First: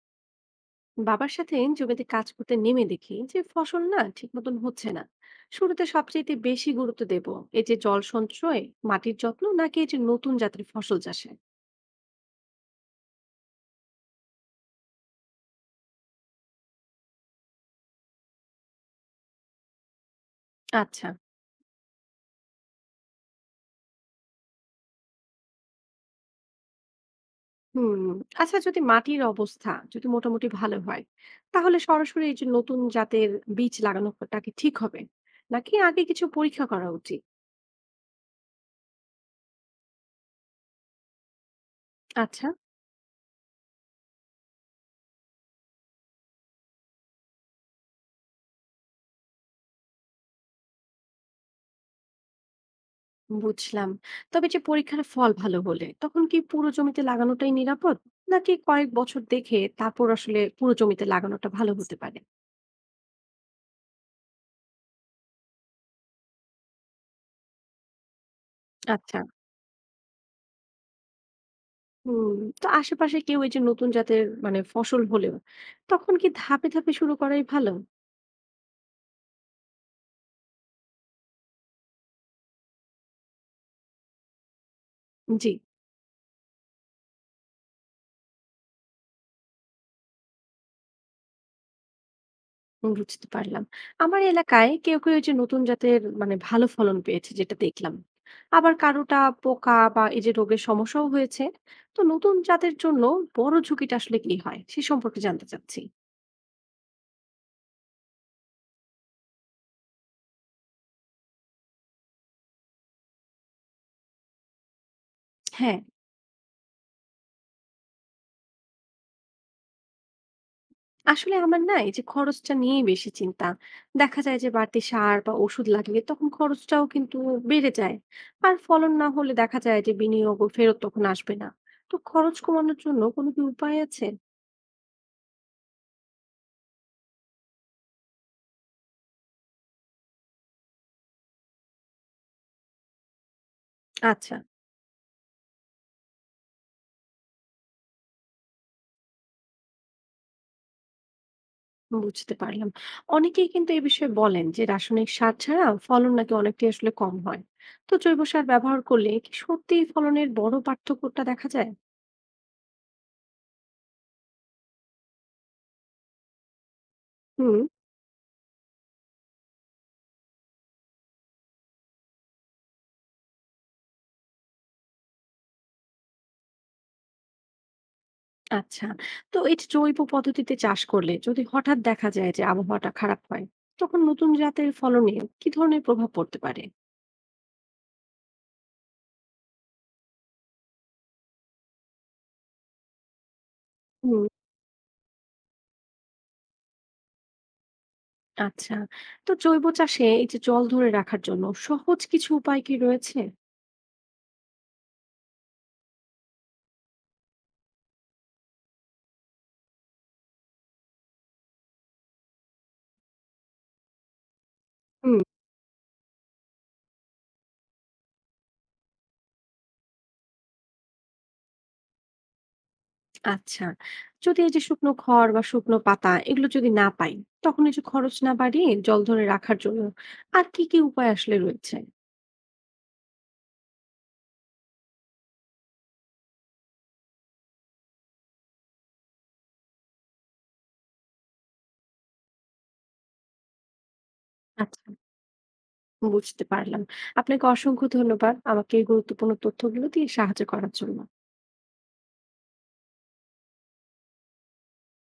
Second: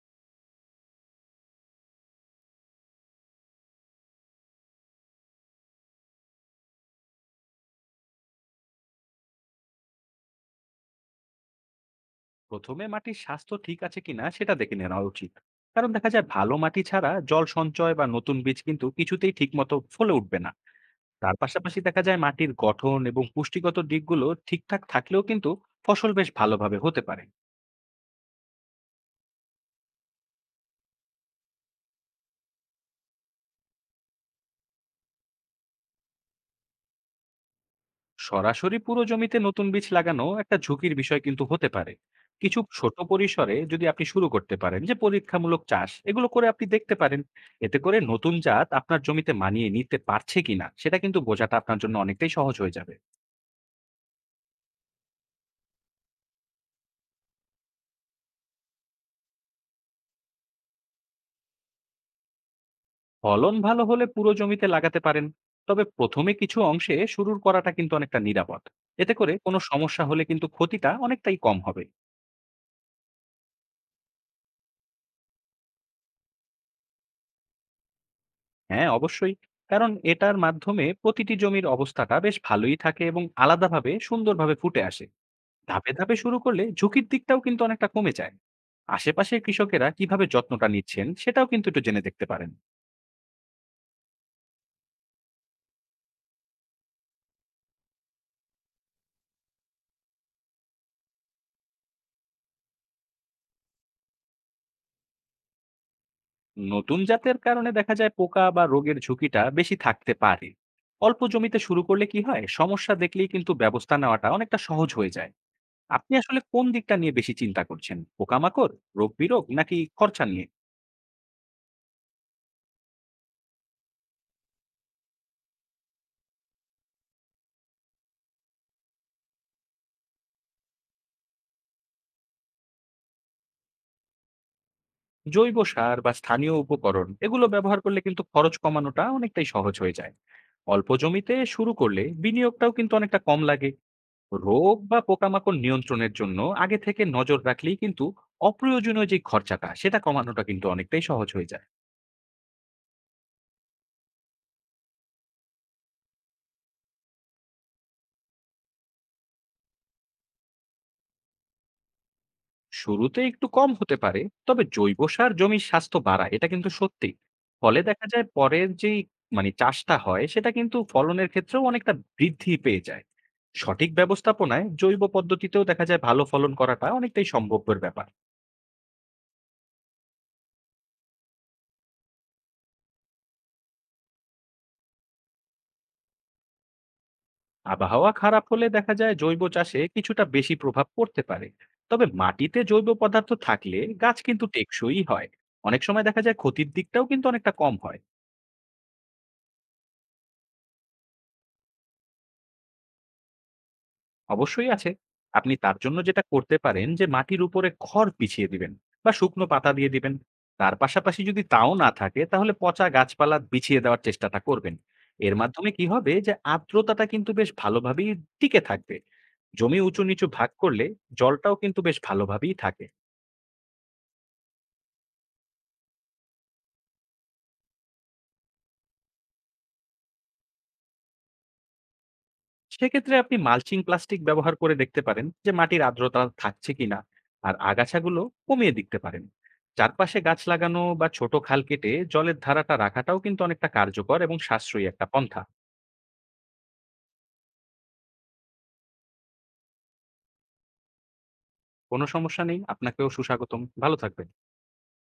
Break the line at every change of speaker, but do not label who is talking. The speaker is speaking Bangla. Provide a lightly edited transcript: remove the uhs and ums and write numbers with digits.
বাবার সাথে জমিতে কাজ করতে নেমে দেখি যে ফসল না ঠিক মতন হচ্ছে না। শুরুতে সবচেয়ে বেশি গুরুত্ব দেব এই যে জল সঞ্চয়, মাটির যত্ন নাকি এই যে নতুন জাতের ফসল চাষে?
প্রথমে মাটির স্বাস্থ্য ঠিক আছে কিনা সেটা দেখে নেওয়া উচিত। কারণ দেখা যায় ভালো মাটি ছাড়া জল সঞ্চয় বা নতুন বীজ কিন্তু কিছুতেই ঠিকমতো ফলে উঠবে না।
আচ্ছা।
তার পাশাপাশি দেখা যায় মাটির গঠন এবং পুষ্টিগত দিকগুলো ঠিকঠাক থাকলেও কিন্তু ফসল বেশ ভালোভাবে হতে পারে।
হুম। আচ্ছা, যদি মাটির অবস্থা যদি মোটামুটি ভালো হয়, তাহলে সরাসরি এই যে নতুন জাতের বীজ লাগানোটা কি ঠিক হবে, নাকি আগে কিছু পরীক্ষা করা উচিত?
সরাসরি পুরো জমিতে নতুন বীজ লাগানো একটা ঝুঁকির বিষয় কিন্তু হতে পারে।
আচ্ছা।
কিছু ছোট পরিসরে যদি আপনি শুরু করতে পারেন যে পরীক্ষামূলক চাষ এগুলো করে আপনি দেখতে পারেন, এতে করে নতুন জাত আপনার জমিতে মানিয়ে নিতে পারছে কিনা সেটা কিন্তু বোঝাটা আপনার জন্য অনেকটাই সহজ হয়ে যাবে।
বুঝলাম। তবে যে পরীক্ষার ফল ভালো হলে তখন কি পুরো জমিতে লাগানোটাই নিরাপদ, নাকি কয়েক বছর দেখে তারপর আসলে পুরো জমিতে লাগানোটা ভালো হতে পারে?
ফলন ভালো হলে পুরো জমিতে লাগাতে পারেন, তবে প্রথমে কিছু অংশে শুরুর করাটা কিন্তু অনেকটা নিরাপদ। এতে
আচ্ছা।
করে কোনো সমস্যা হলে কিন্তু ক্ষতিটা অনেকটাই কম হবে।
হুম। তো আশেপাশে কেউ এই যে নতুন জাতের মানে ফসল হলেও তখন কি ধাপে ধাপে শুরু করাই ভালো?
হ্যাঁ, অবশ্যই। কারণ এটার মাধ্যমে প্রতিটি জমির অবস্থাটা বেশ ভালোই থাকে এবং আলাদাভাবে সুন্দরভাবে ফুটে আসে।
জি।
ধাপে ধাপে শুরু করলে ঝুঁকির দিকটাও কিন্তু অনেকটা কমে যায়। আশেপাশের কৃষকেরা কিভাবে যত্নটা নিচ্ছেন সেটাও কিন্তু একটু জেনে দেখতে পারেন।
বুঝতে পারলাম। আমার এলাকায় কেউ কেউ এই যে নতুন জাতের মানে ভালো ফলন পেয়েছে যেটা দেখলাম, আবার কারোটা পোকা বা এই যে রোগের সমস্যাও হয়েছে। তো নতুন জাতের জন্য বড় ঝুঁকিটা আসলে কি হয় সে সম্পর্কে জানতে চাচ্ছি।
নতুন জাতের কারণে দেখা যায় পোকা বা রোগের ঝুঁকিটা বেশি থাকতে পারে। অল্প জমিতে শুরু করলে কি হয়, সমস্যা দেখলেই কিন্তু ব্যবস্থা নেওয়াটা অনেকটা সহজ হয়ে যায়।
হ্যাঁ,
আপনি আসলে কোন দিকটা নিয়ে বেশি চিন্তা করছেন, পোকামাকড়, রোগ বিরোগ নাকি খরচা নিয়ে?
আসলে আমার না এই যে খরচটা নিয়েই বেশি চিন্তা। দেখা যায় যে বাড়তি সার বা ওষুধ লাগলে তখন খরচটাও কিন্তু বেড়ে যায়। আর ফলন না হলে দেখা যায় যে বিনিয়োগও ফেরত তখন আসবে না। তো খরচ কমানোর জন্য কোনো কি উপায় আছে?
জৈব সার বা স্থানীয় উপকরণ এগুলো ব্যবহার করলে কিন্তু খরচ কমানোটা অনেকটাই সহজ হয়ে যায়। অল্প জমিতে শুরু করলে বিনিয়োগটাও কিন্তু অনেকটা কম লাগে।
আচ্ছা।
রোগ বা পোকামাকড় নিয়ন্ত্রণের জন্য আগে থেকে নজর রাখলেই কিন্তু অপ্রয়োজনীয় যে খরচাটা সেটা কমানোটা কিন্তু অনেকটাই সহজ হয়ে যায়।
বুঝতে পারলাম। অনেকেই কিন্তু এ বিষয়ে বলেন যে রাসায়নিক সার ছাড়া ফলন নাকি অনেকটাই আসলে কম হয়। তো জৈব সার ব্যবহার করলে কি সত্যিই ফলনের বড় পার্থক্যটা দেখা যায়?
শুরুতে একটু কম হতে পারে, তবে জৈব সার জমির স্বাস্থ্য বাড়ায় এটা কিন্তু সত্যি।
হুম।
ফলে দেখা যায় পরের যেই মানে চাষটা হয় সেটা কিন্তু ফলনের ক্ষেত্রেও অনেকটা বৃদ্ধি পেয়ে যায়। সঠিক ব্যবস্থাপনায় জৈব পদ্ধতিতেও দেখা যায় ভালো ফলন করাটা অনেকটাই সম্ভবের ব্যাপার।
আচ্ছা। তো এই যে জৈব পদ্ধতিতে চাষ করলে যদি হঠাৎ দেখা যায় যে আবহাওয়াটা খারাপ হয়, তখন নতুন জাতের ফলনে কি ধরনের প্রভাব পড়তে পারে?
আবহাওয়া খারাপ হলে দেখা যায় জৈব চাষে কিছুটা বেশি প্রভাব পড়তে পারে, তবে মাটিতে জৈব পদার্থ থাকলে গাছ
হুম।
কিন্তু টেকসই হয়। অনেক সময় দেখা যায় ক্ষতির দিকটাও কিন্তু অনেকটা কম হয়।
আচ্ছা। তো জৈব চাষে এই যে জল ধরে রাখার জন্য সহজ কিছু উপায় কি রয়েছে?
অবশ্যই আছে। আপনি তার জন্য যেটা করতে পারেন যে মাটির উপরে খড় বিছিয়ে দিবেন বা শুকনো পাতা দিয়ে দিবেন। তার পাশাপাশি যদি তাও না থাকে তাহলে পচা গাছপালা বিছিয়ে দেওয়ার চেষ্টাটা করবেন।
হুম।
এর মাধ্যমে কি হবে যে আর্দ্রতাটা কিন্তু বেশ ভালোভাবেই টিকে থাকবে। জমি উঁচু নিচু ভাগ করলে জলটাও কিন্তু বেশ ভালোভাবেই থাকে।
আচ্ছা, যদি এই যে শুকনো খড় বা শুকনো পাতা এগুলো যদি না পাই, তখন এই যে খরচ না বাড়িয়ে জল ধরে রাখার জন্য আর কি কি উপায় আসলে রয়েছে?
সেক্ষেত্রে আপনি মালচিং প্লাস্টিক ব্যবহার করে দেখতে পারেন যে মাটির আর্দ্রতা থাকছে কিনা, আর আগাছাগুলো কমিয়ে দেখতে পারেন। চারপাশে গাছ লাগানো বা ছোট খাল কেটে জলের ধারাটা রাখাটাও কিন্তু অনেকটা কার্যকর এবং সাশ্রয়ী
আচ্ছা।
একটা পন্থা।
বুঝতে পারলাম। আপনাকে অসংখ্য ধন্যবাদ আমাকে এই গুরুত্বপূর্ণ তথ্যগুলো দিয়ে সাহায্য করার জন্য।
কোনো সমস্যা নেই, আপনাকেও সুস্বাগতম, ভালো থাকবেন।